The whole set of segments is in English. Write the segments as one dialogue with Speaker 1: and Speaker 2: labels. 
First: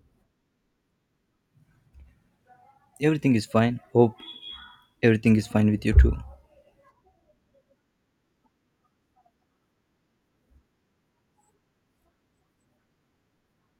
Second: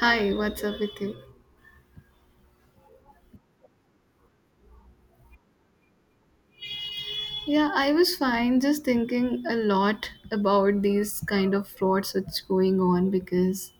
Speaker 1: Hi, what's up with you?
Speaker 2: Everything is fine. Hope everything is fine with you too.
Speaker 1: Yeah, I was fine, just thinking a lot about these kind of frauds that's going on because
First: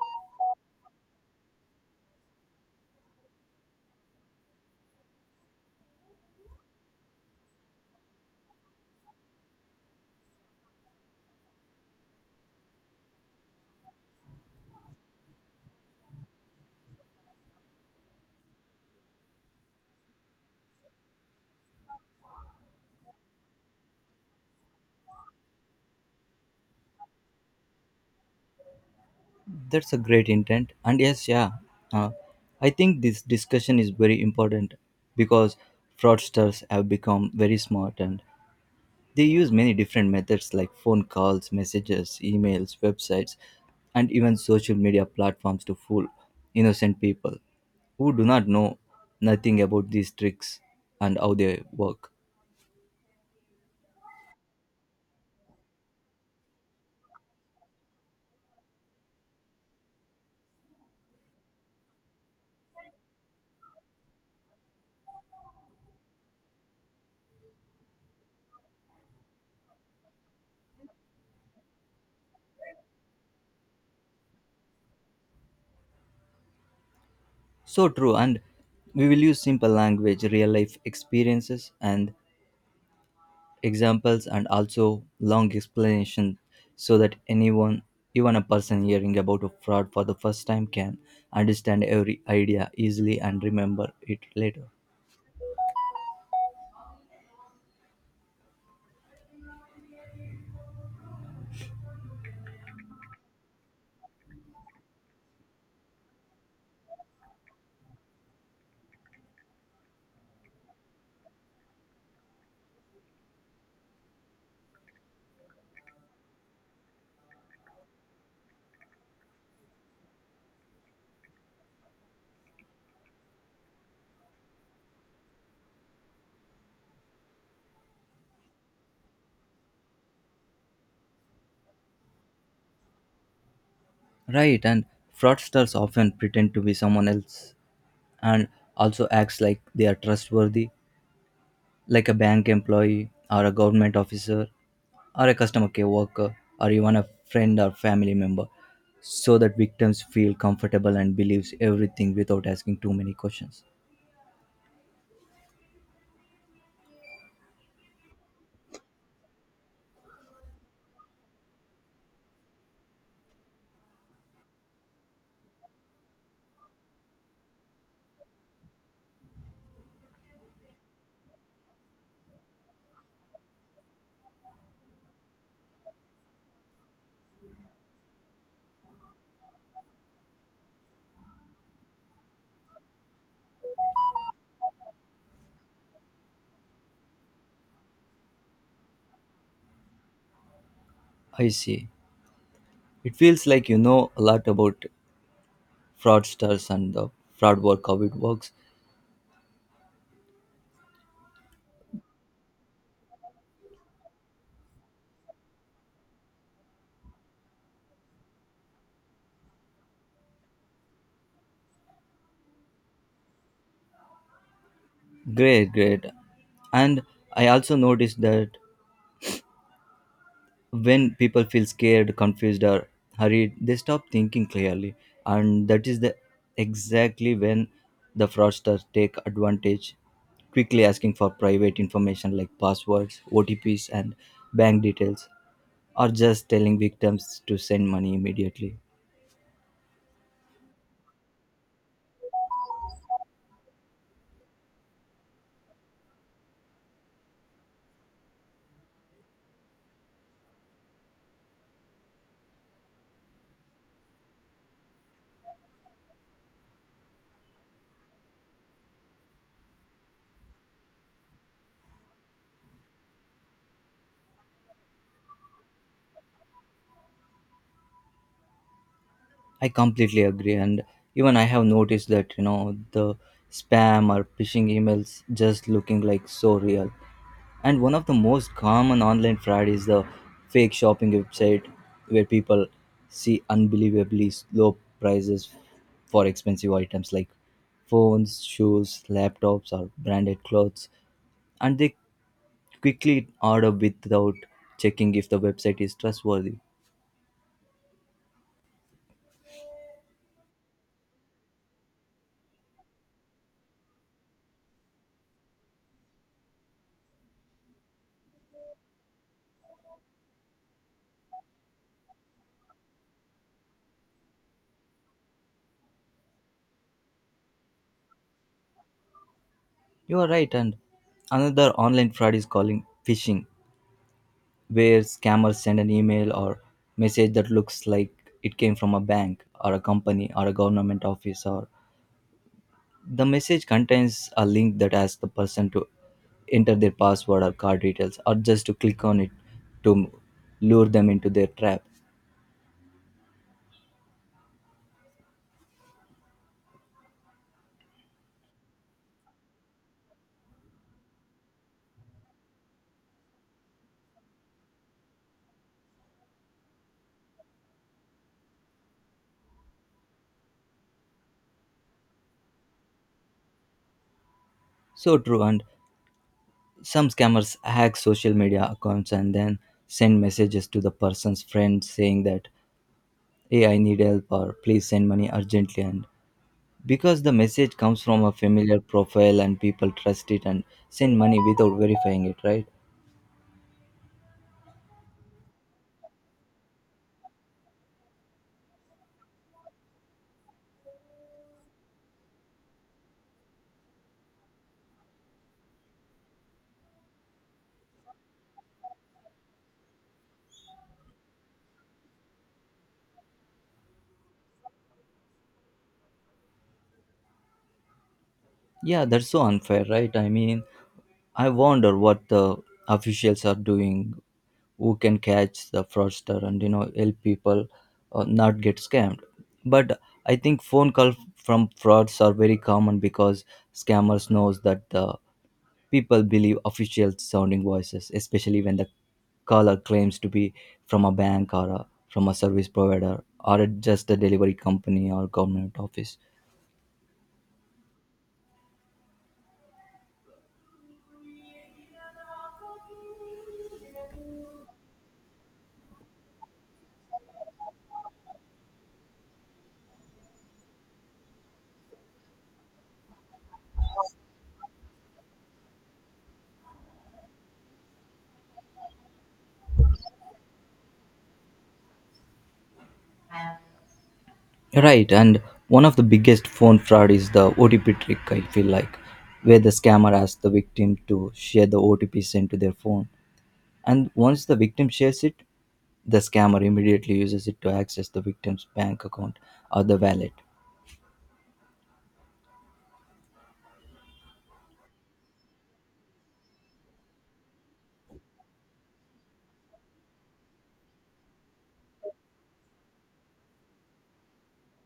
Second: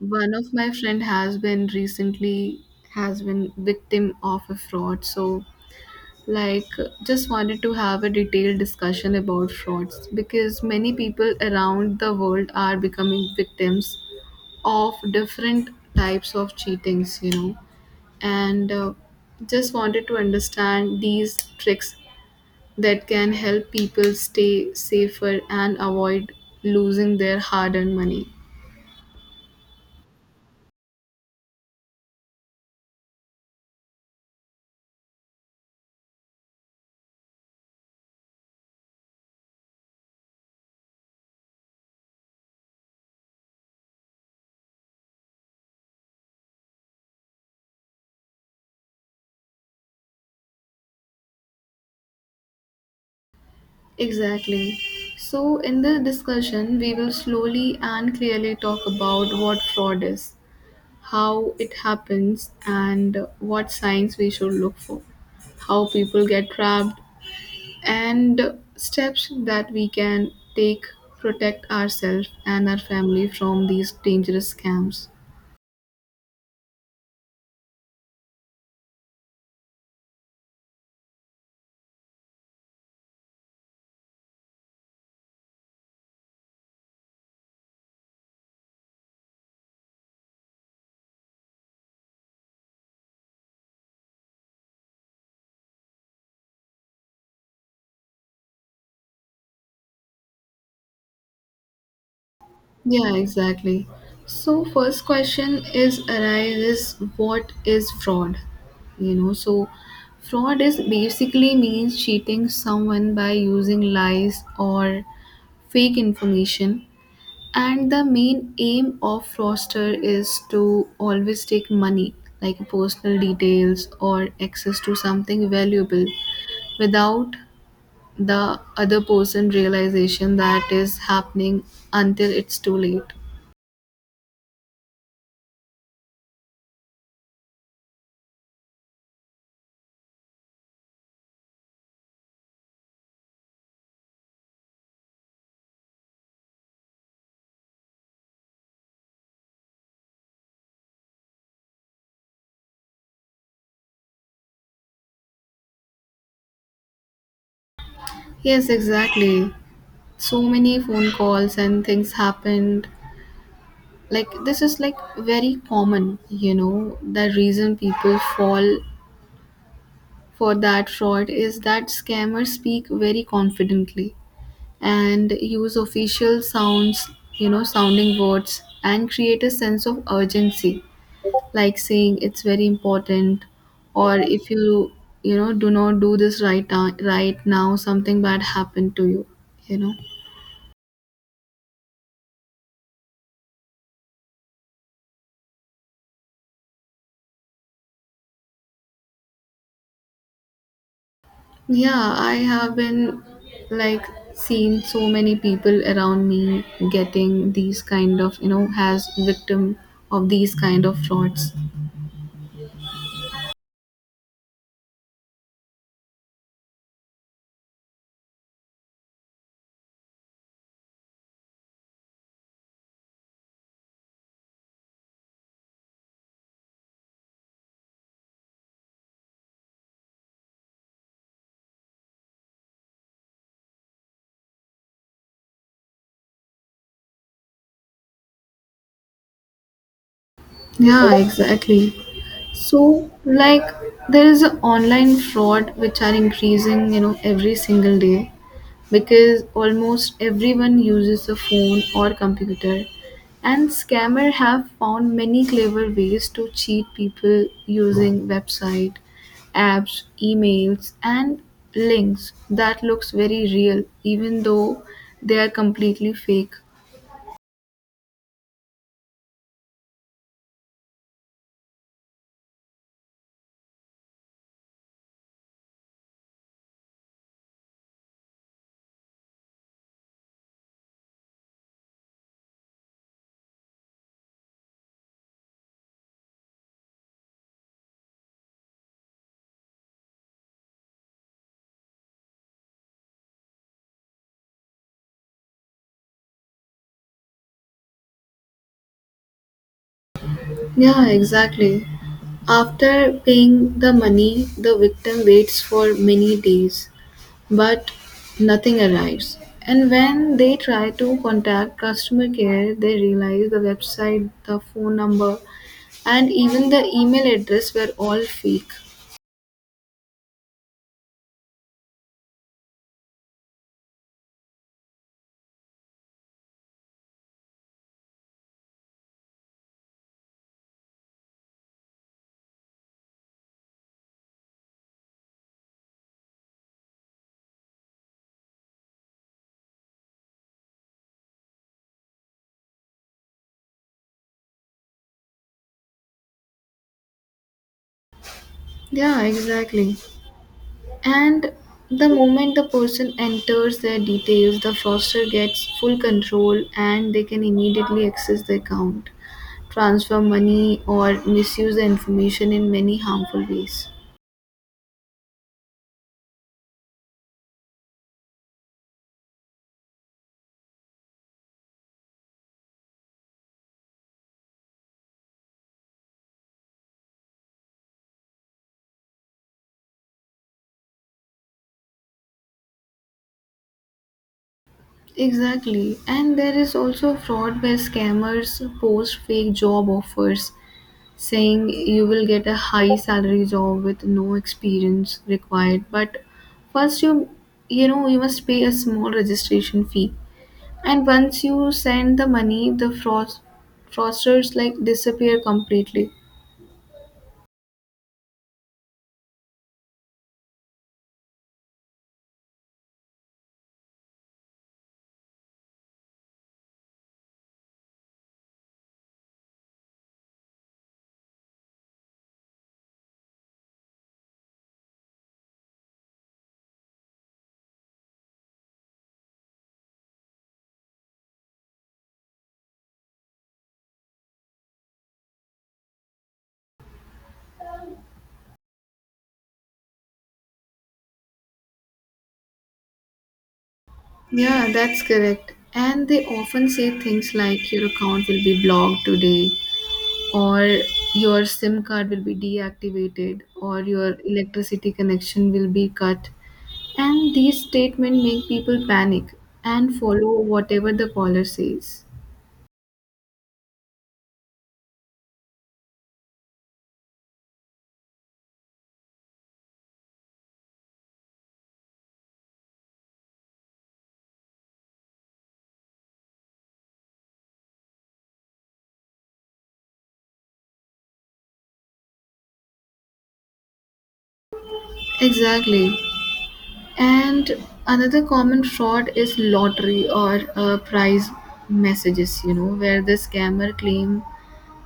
Speaker 1: one of my friend has been recently has been victim of a fraud. So, like just wanted to have a detailed discussion about frauds because many people around the world are becoming victims of different types of cheatings, you know. And Just wanted to understand these tricks that can help people stay safer and avoid losing their hard earned money.
Speaker 2: That's a great intent. And yes, yeah, uh, I think this discussion is very important because fraudsters have become very smart and they use many different methods like phone calls, messages, emails, websites, and even social media platforms to fool innocent people who do not know nothing about these tricks and how they work.
Speaker 1: Exactly. So, in this discussion, we will slowly and clearly talk about what fraud is, how it happens, and what signs we should look for, how people get trapped, and steps that we can take protect ourselves and our family from these dangerous scams.
Speaker 2: So true, and we will use simple language, real life experiences, and examples and also long explanation so that anyone even a person hearing about a fraud for the first time can understand every idea easily and remember it later.
Speaker 1: Yeah, exactly. So first question is arises, what is fraud? You know, so fraud is basically means cheating someone by using lies or fake information. And the main aim of fraudster is to always take money, like personal details or access to something valuable without the other person realization that is happening until it's too late.
Speaker 2: Right, and fraudsters often pretend to be someone else and also acts like they are trustworthy, like a bank employee or a government officer or a customer care worker or even a friend or family member, so that victims feel comfortable and believes everything without asking too many questions.
Speaker 1: Yes, exactly. So many phone calls and things happened. Like this is like very common, you know. The reason people fall for that fraud is that scammers speak very confidently and use official sounds, you know, sounding words and create a sense of urgency, like saying it's very important, or if you, do not do this right now, right now something bad happened to you, you know.
Speaker 2: I see. It feels like you know a lot about fraudsters and the fraud work, how it works.
Speaker 1: Yeah, I have been like seen so many people around me getting these kind of, you know, as victim of these kind of frauds.
Speaker 2: Great, great. And I also noticed that when people feel scared, confused, or hurried, they stop thinking clearly. And that is the exactly when the fraudsters take advantage, quickly asking for private information like passwords, OTPs, and bank details, or just telling victims to send money immediately.
Speaker 1: Yeah, exactly. So, like, there is a online fraud which are increasing, you know, every single day because almost everyone uses a phone or computer, and scammer have found many clever ways to cheat people using website, apps, emails, and links that looks very real, even though they are completely fake.
Speaker 2: I completely agree, and even I have noticed that you know the spam or phishing emails just looking like so real. And one of the most common online fraud is the fake shopping website where people see unbelievably low prices for expensive items like phones, shoes, laptops, or branded clothes, and they quickly order without checking if the website is trustworthy.
Speaker 1: Yeah, exactly. After paying the money, the victim waits for many days, but nothing arrives. And when they try to contact customer care, they realize the website, the phone number, and even the email address were all fake.
Speaker 2: You are right, and another online fraud is calling phishing, where scammers send an email or message that looks like it came from a bank or a company or a government office, or the message contains a link that asks the person to enter their password or card details or just to click on it to lure them into their trap.
Speaker 1: Yeah, exactly. And the moment the person enters their details, the fraudster gets full control and they can immediately access the account, transfer money or misuse the information in many harmful ways.
Speaker 2: So true, and some scammers hack social media accounts and then send messages to the person's friends saying that hey, I need help or please send money urgently, and because the message comes from a familiar profile and people trust it and send money without verifying it, right?
Speaker 1: Exactly. And there is also fraud where scammers post fake job offers saying you will get a high salary job with no experience required, but first you you know you must pay a small registration fee. And once you send the money, the fraudsters like disappear completely.
Speaker 2: Yeah, that's so unfair, right? I mean, I wonder what the officials are doing who can catch the fraudster and you know help people not get scammed. But I think phone calls from frauds are very common because scammers knows that the people believe official sounding voices, especially when the caller claims to be from a bank or from a service provider or just a delivery company or government office.
Speaker 1: Yeah, that's correct. And they often say things like your account will be blocked today, or your SIM card will be deactivated, or your electricity connection will be cut. And these statements make people panic and follow whatever the caller says.
Speaker 2: Right, and one of the biggest phone fraud is the OTP trick, I feel like, where the scammer asks the victim to share the OTP sent to their phone. And once the victim shares it, the scammer immediately uses it to access the victim's bank account or the wallet.
Speaker 1: Exactly. And another common fraud is lottery or prize messages, you know, where the scammer claim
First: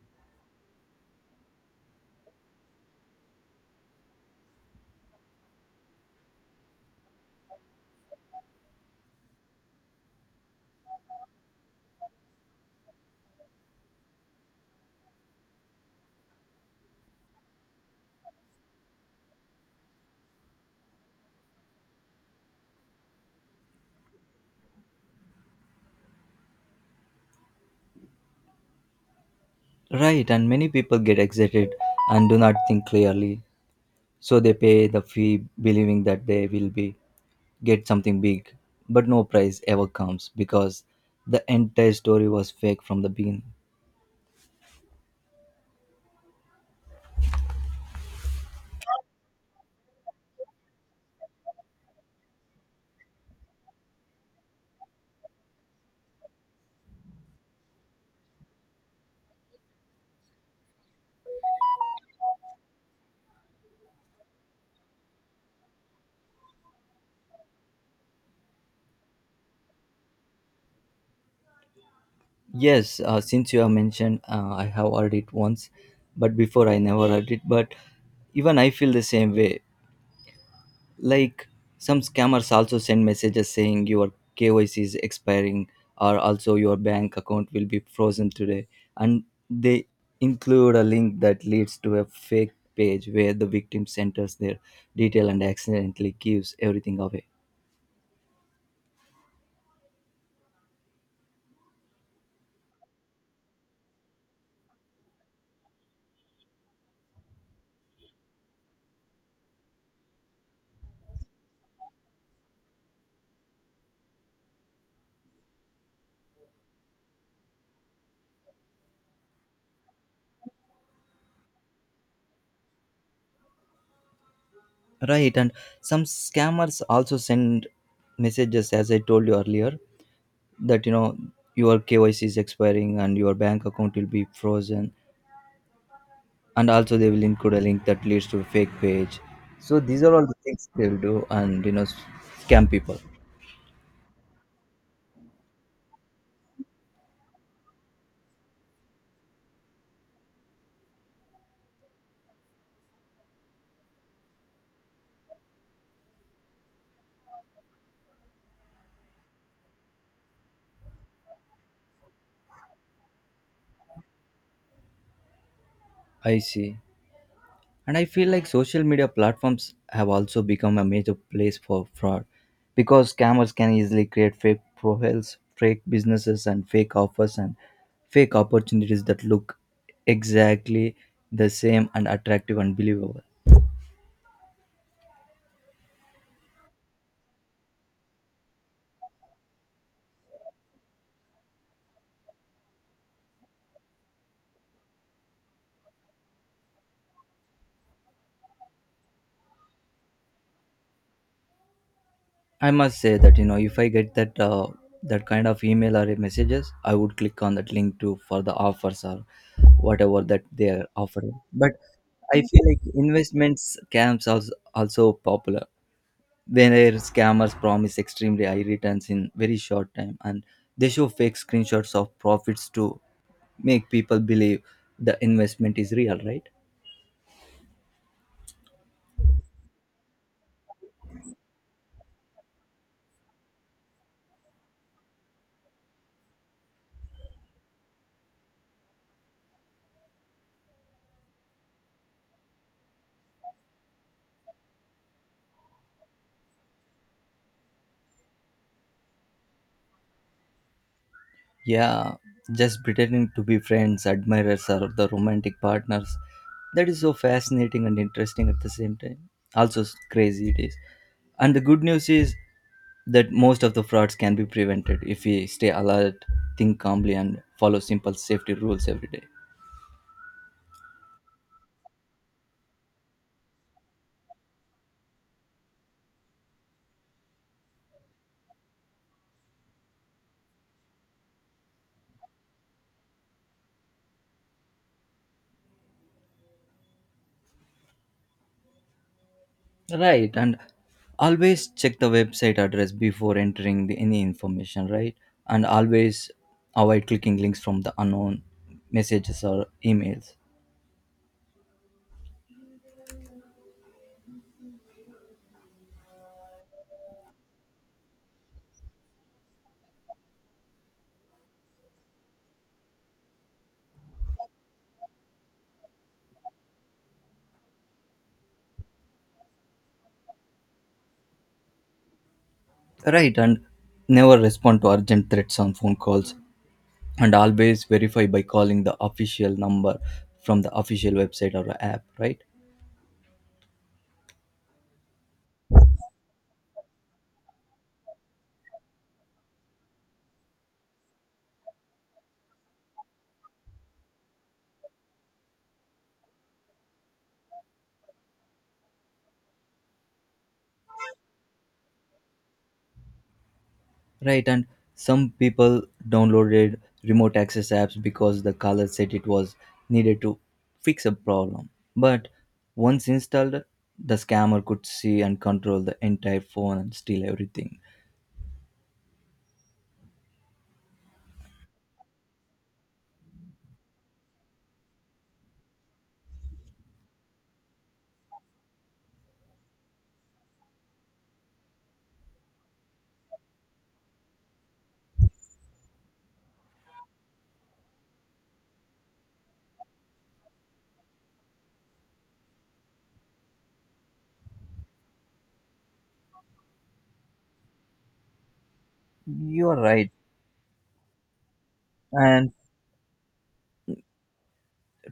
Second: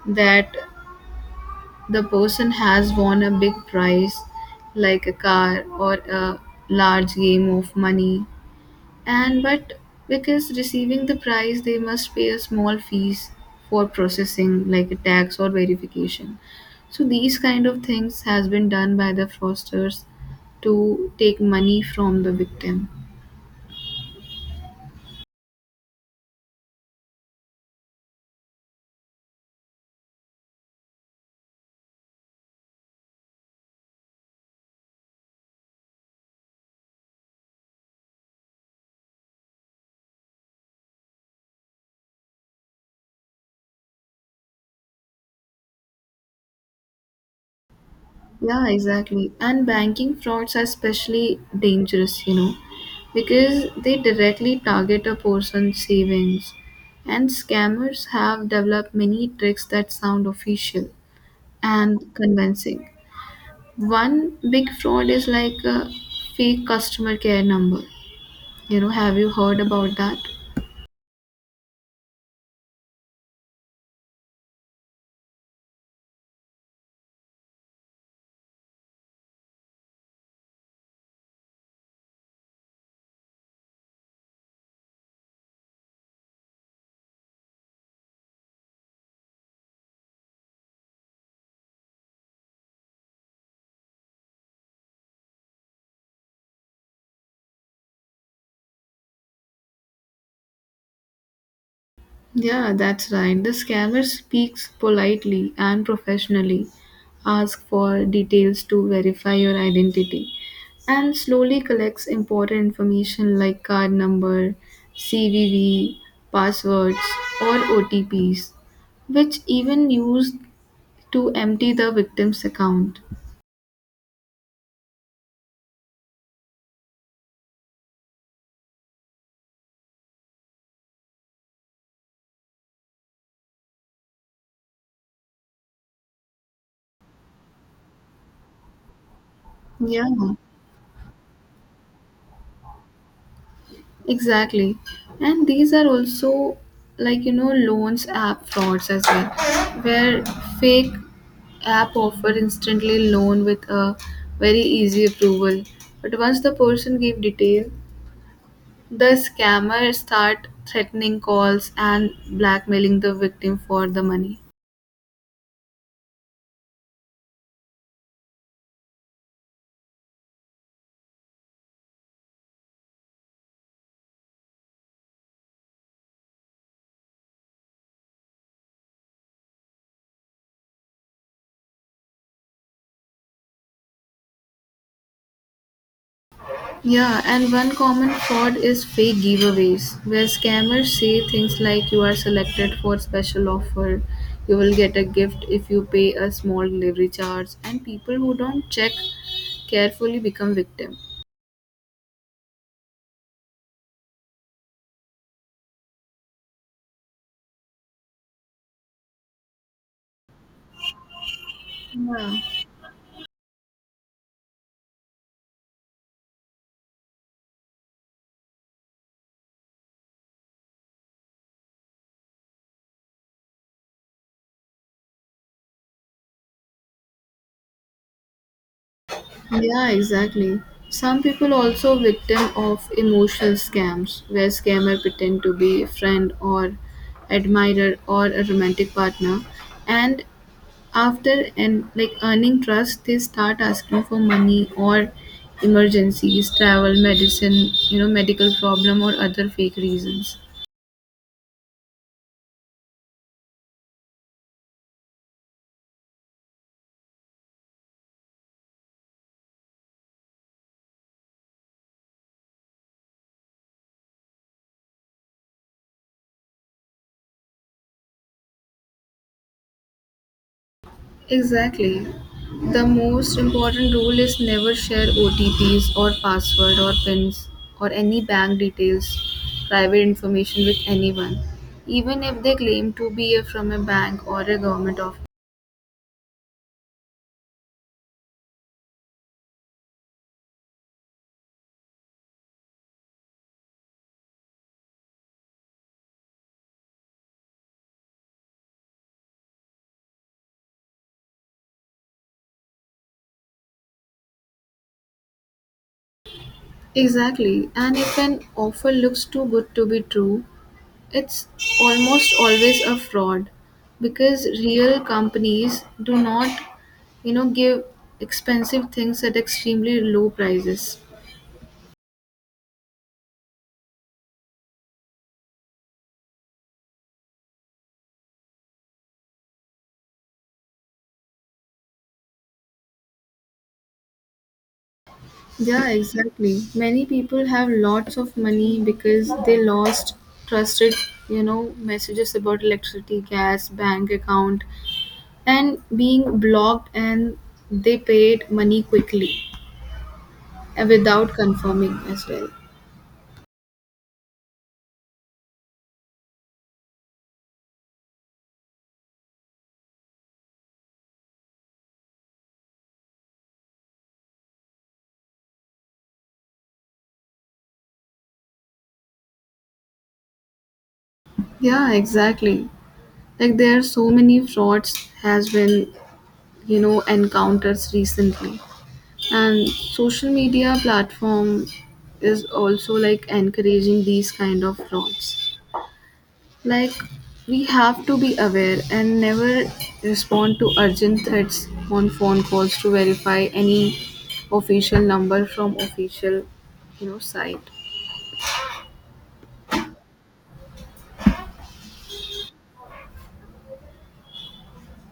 Speaker 1: that the person has won a big prize like a car or a large game of money, and but because receiving the prize they must pay a small fees for processing like a tax or verification, so these kind of things has been done by the fraudsters to take money from the victim.
Speaker 2: Right, and many people get excited and do not think clearly, so they pay the fee believing that they will be get something big, but no prize ever comes because the entire story was fake from the beginning.
Speaker 1: Yeah, exactly. And banking frauds are especially dangerous, you know, because they directly target a person's savings. And scammers have developed many tricks that sound official and convincing. One big fraud is like a fake customer care number. You know, have you heard about that?
Speaker 2: Yes, since you have mentioned, I have heard it once, but before I never heard it. But even I feel the same way. Like, some scammers also send messages saying your KYC is expiring, or also your bank account will be frozen today, and they include a link that leads to a fake page where the victim enters their detail and accidentally gives everything away.
Speaker 1: Yeah, that's right. The scammer speaks politely and professionally, asks for details to verify your identity, and slowly collects important information like card number, CVV, passwords, or OTPs, which even used to empty the victim's account.
Speaker 2: Right, and some scammers also send messages, as I told you earlier, that you know your KYC is expiring and your bank account will be frozen. And also they will include a link that leads to a fake page. So these
Speaker 1: Yeah.
Speaker 2: are all the things they'll do and you know scam people.
Speaker 1: Exactly. And these are also like you know loans app frauds as well, where fake app offer instantly loan with a very easy approval. But once the person give detail, the scammer start threatening calls and blackmailing the victim for the money.
Speaker 2: I see. And I feel like social media platforms have also become a major place for fraud because scammers can easily create fake profiles, fake businesses, and fake offers and fake opportunities that look exactly the same and attractive and believable.
Speaker 1: Yeah, and one common fraud is fake giveaways, where scammers say things like you are selected for special offer, you will get a gift if you pay a small delivery charge, and people who don't check carefully become victim.
Speaker 2: I must say that you know if I get that that kind of email or messages, I would click on that link to for the offers or whatever that they are offering. But
Speaker 1: Yeah.
Speaker 2: I feel like investments scams are also popular. Where scammers promise extremely high returns in very short time, and they show fake screenshots of profits to make people believe the investment is real, right?
Speaker 1: Yeah, exactly. Some people also victim of emotional scams where scammer pretend to be a friend or admirer or a romantic partner, and after and like earning trust they start asking for money or emergencies travel medicine, you know, medical problem or other fake reasons.
Speaker 2: Yeah, just pretending to be friends, admirers, or the romantic partners. That is so fascinating and interesting at the same time. Also, crazy it is. And the good news is that most of the frauds can be prevented if we stay alert, think calmly, and follow simple safety rules every day.
Speaker 1: Exactly, the most important rule is never share OTPs or password or pins or any bank details private information with anyone, even if they claim to be from a bank or a government office.
Speaker 2: Right, and always check the website address before entering the, any information, right? And always avoid clicking links from the unknown messages or emails.
Speaker 1: Exactly, and if an offer looks too good to be true, it's almost always a fraud because real companies do not, you know, give expensive things at extremely low prices.
Speaker 2: Right, and never respond to urgent threats on phone calls, and always verify by calling the official number from the official website or app. Right,
Speaker 1: Yeah, exactly. Many people have lots of money because they lost trusted, you know, messages about electricity, gas, bank account, and being blocked, and they paid money quickly and without confirming as well.
Speaker 2: right, and some people downloaded remote access apps because the caller said it was needed to fix a problem. But once installed, the scammer could see and control the entire phone and steal everything.
Speaker 1: Yeah, exactly. Like there are so many frauds has been, you know, encounters recently. And social media platform is also like encouraging these kind of frauds. Like we have to be aware and never respond to urgent threats on phone calls to verify any official number from official, you know, site.
Speaker 2: You're right, and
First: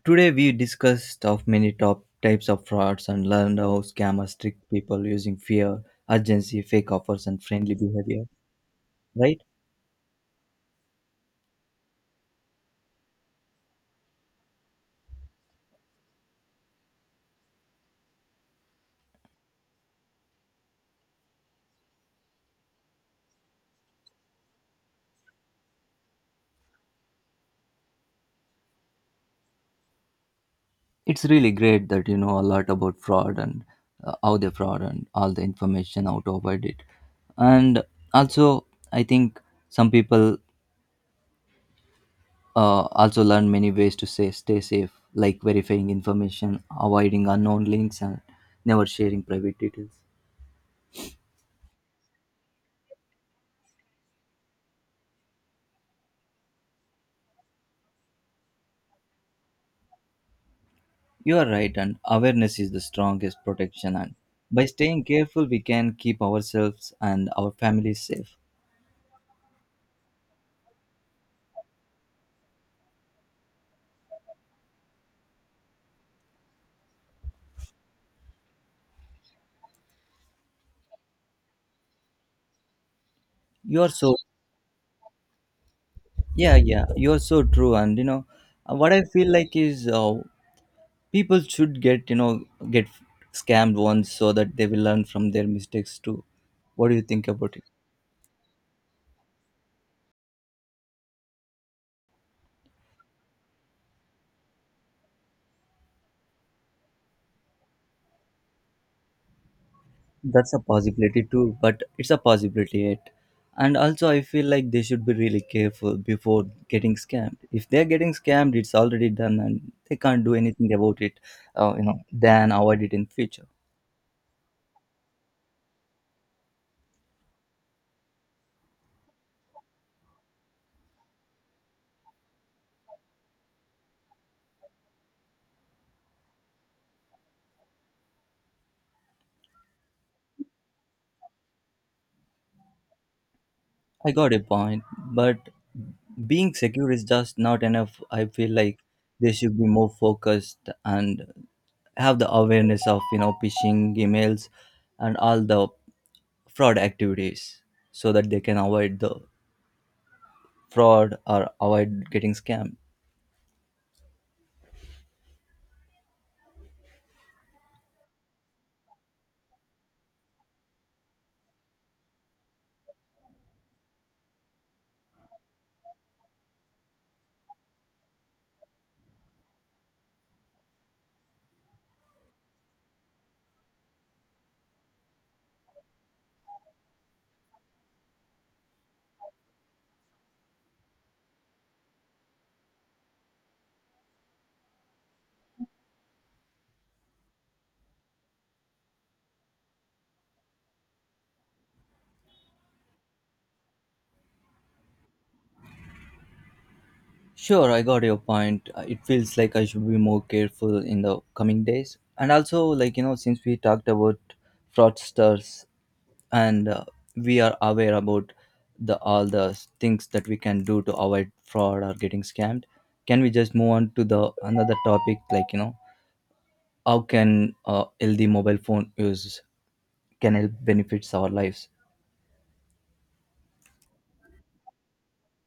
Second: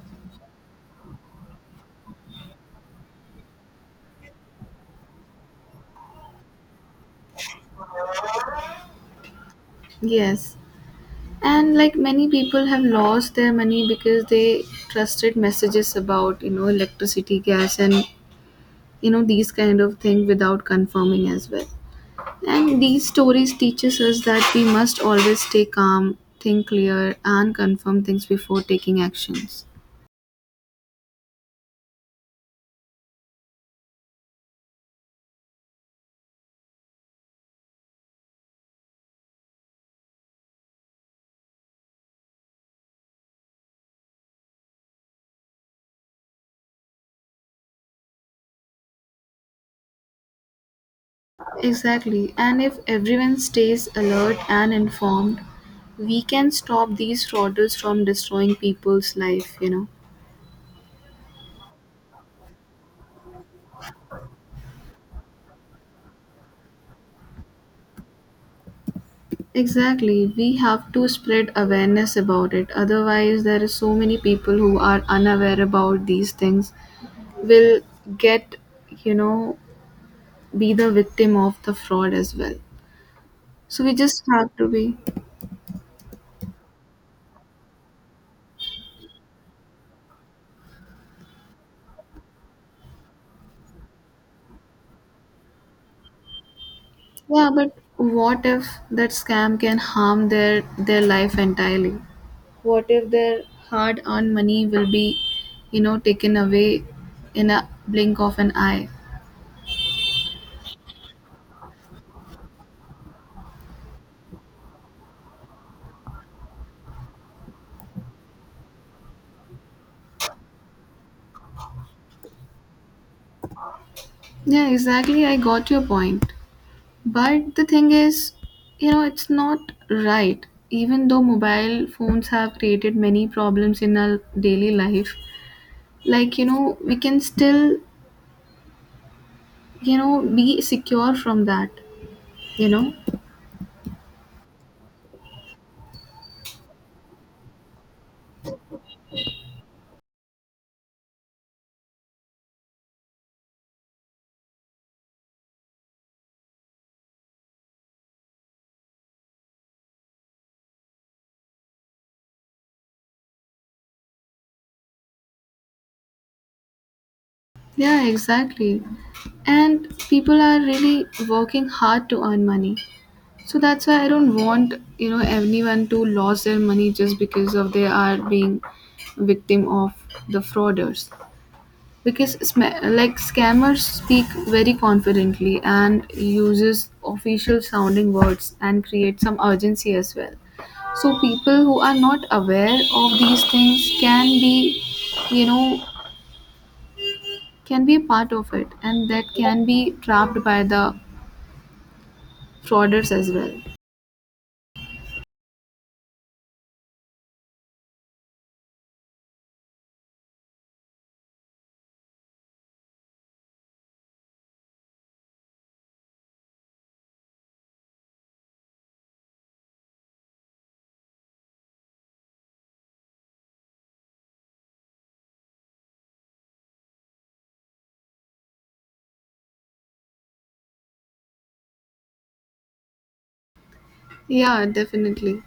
Speaker 2: today we discussed of many top types of frauds and learned how scammers trick people using fear, urgency, fake offers, and friendly behavior. Right?
Speaker 1: Yes. And like many people have lost their money because they trusted messages about you know electricity gas and you know these kind of thing without confirming as well, and these stories teaches us that we must always stay calm, think clear and confirm things before taking actions.
Speaker 2: It's really great that you know a lot about fraud and how they fraud and all the information how to avoid it. And also, I think some people also learn many ways to say stay safe, like verifying information, avoiding unknown links, and never sharing private details.
Speaker 1: Exactly, and if everyone stays alert and informed, we can stop these frauders from destroying people's life, you know.
Speaker 2: You are right, and awareness is the strongest protection. And by staying careful, we can keep ourselves and our families safe.
Speaker 1: Exactly. We have to spread awareness about it. Otherwise, there is so many people who are unaware about these things will get, you know, be the victim of the fraud as well. So
Speaker 2: You are
Speaker 1: we
Speaker 2: so
Speaker 1: just have to be.
Speaker 2: yeah, yeah. You are so true, and you know what I feel like is people should get you know get scammed once so that they will learn from their mistakes too. What do you think
Speaker 1: Yeah,
Speaker 2: about it?
Speaker 1: but what if that scam can harm their life entirely? What if their hard-earned money will be, you know, taken away in a blink of an eye?
Speaker 2: That's a possibility too, but it's a possibility it. And also I feel like they should be really careful before getting scammed. If they're getting scammed, it's already done and they can't do anything about it. You know, then avoid it in future.
Speaker 1: Yeah, exactly. I got your point. But the thing is, you know, it's not right. Even though mobile phones have created many problems in our daily life, like, you know, we can still, you know, be secure from that, you know?
Speaker 2: I got a point, but being secure is just not enough, I feel like. They should be more focused and have the awareness of you know phishing emails and all the fraud activities so that they can avoid the fraud or avoid getting scammed.
Speaker 1: Yeah, exactly. And people are really working hard to earn money. So that's why I don't want, you know, anyone to lose their money just because of they are being victim of the frauders. Because like scammers speak very confidently and uses official sounding words and create some urgency as well, so people who are not aware of these things can be, you know, can be a part of it and that can be trapped by the frauders as well.
Speaker 2: Sure, I got your point. It feels like I should be more careful in the coming days. And also, like, you know, since we talked about fraudsters and we are aware about the all the things that we can do to avoid fraud or getting scammed, can we just move on to the another topic like, you know, how can LD mobile phone use can help benefits our lives?
Speaker 1: Yeah, definitely.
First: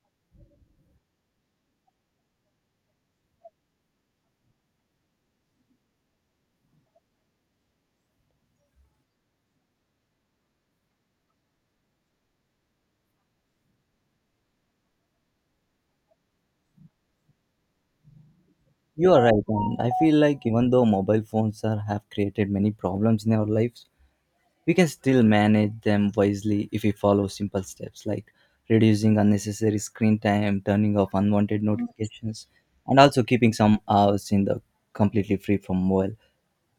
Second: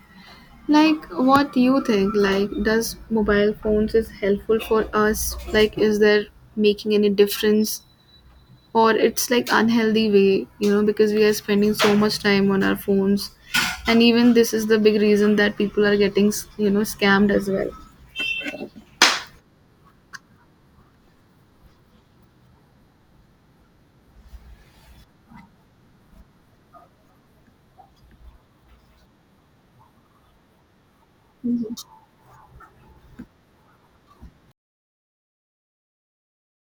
Speaker 1: Like what do you think, like does mobile phones is helpful for us, like is there making any difference or it's like unhealthy way, you know, because we are spending so much time on our phones, and even this is the big reason that people are getting, you know, scammed as well.
Speaker 2: You are right, and I feel like even though mobile phones are, have created many problems in our lives, we can still manage them wisely if we follow simple steps like reducing unnecessary screen time, turning off unwanted
Speaker 1: Mhm.
Speaker 2: notifications, and also keeping some hours in the completely free from mobile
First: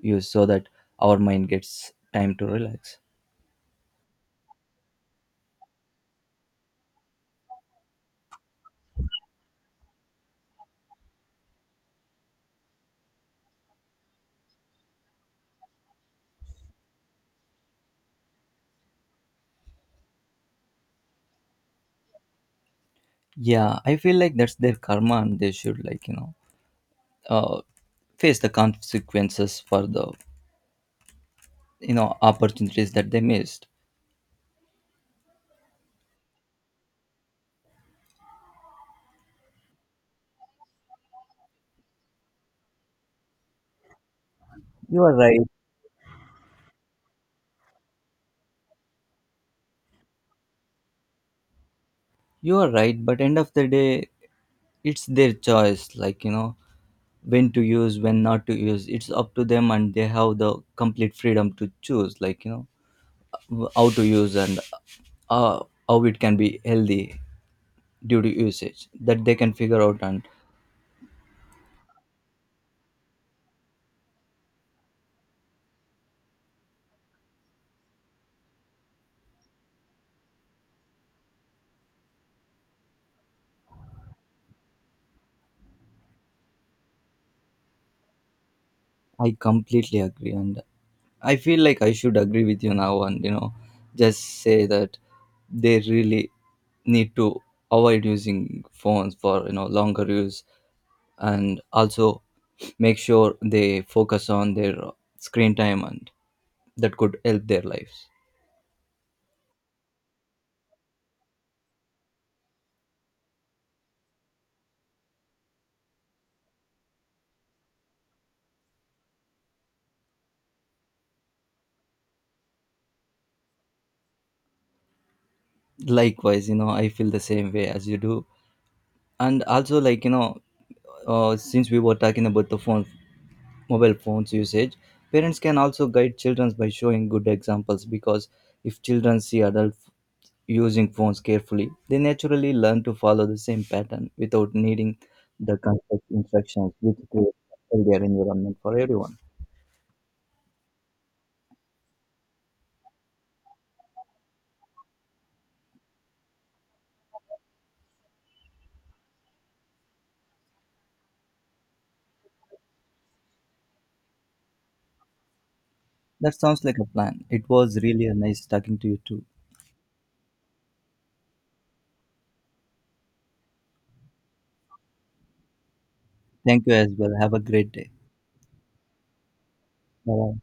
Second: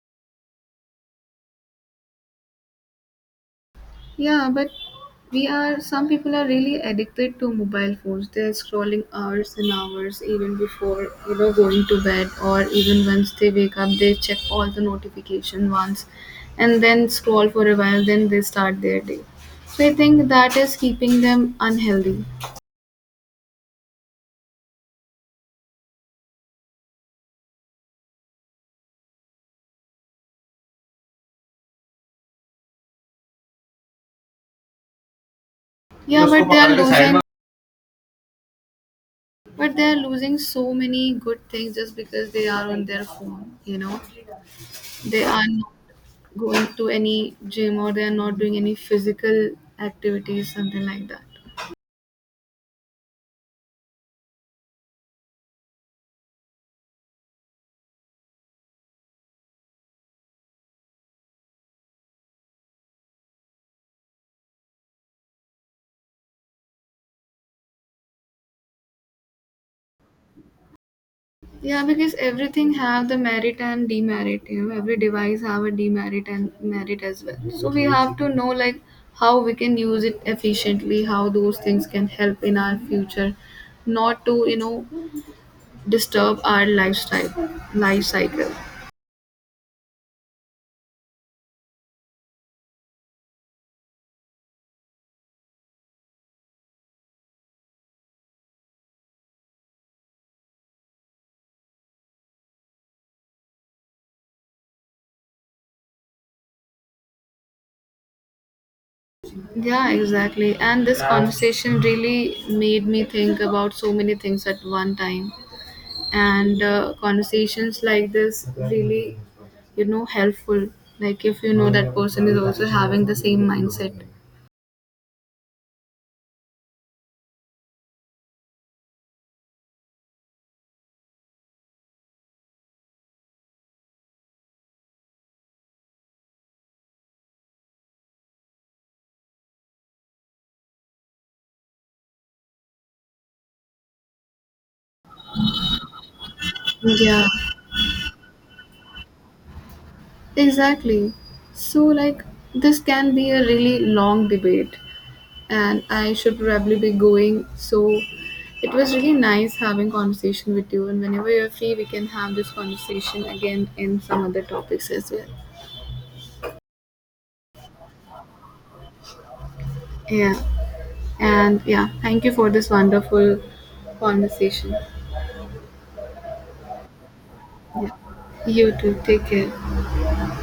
Speaker 2: use so that our mind gets time to relax.
Speaker 1: Yeah, but we are some people are really addicted to mobile phones, they're scrolling hours and hours, even before you know going to bed, or even once they wake up they check all the notification once and then scroll for a while then they start their day. So I think that is keeping them unhealthy.
Speaker 2: Yeah, I feel like that's their karma, and they should like you know uh, face the consequences for the you know opportunities that they missed.
Speaker 1: Yeah, but they are losing, but they are losing so many good things just because they are on their phone, you know.
Speaker 2: You are
Speaker 1: They
Speaker 2: right.
Speaker 1: are not going to any gym or they are not doing any physical activities, something like that.
Speaker 2: You are right, but end of the day, it's their choice. Like you know, when to use, when not to use. It's up to them, and they have the complete freedom to choose. Like you know, how to use and how it can be healthy due to usage. That they can figure out. And
Speaker 1: Yeah, because everything have the merit and demerit, you know, every device have a demerit and merit as well, so we have to know like how we can use it efficiently, how those things can help in our future, not to you know disturb our lifestyle life cycle.
Speaker 2: I completely agree. And I feel like I should agree with you now. And you know, just say that they really need to avoid using phones for you know longer use and also make sure they focus on their screen time and that could help their lives.
Speaker 1: Yeah, exactly. And this conversation really made me think about so many things at one time. And Conversations like this really, you know, helpful. Like if you know that person is also having the same mindset.
Speaker 2: Likewise, you know, I feel the same way as you do. And also like you know since we were talking about the phone mobile phones usage, parents can also guide children by showing good examples because if children see adults using phones carefully they naturally learn to follow the same pattern without needing the complex instructions which
Speaker 1: Yeah,
Speaker 2: creates a healthier environment for everyone.
Speaker 1: exactly. So, like, this can be a really long debate, and I should probably be going. So it was really nice having conversation with you. And whenever you're free, we can have this conversation again in some other topics as well.
Speaker 2: That sounds like a plan. It was really a nice talking to you too.
Speaker 1: Yeah. And yeah, thank you for this wonderful conversation.
Speaker 2: Thank you as well. Have a great
Speaker 1: Yeah.
Speaker 2: day.
Speaker 1: You too. Take care.
Speaker 2: Bye.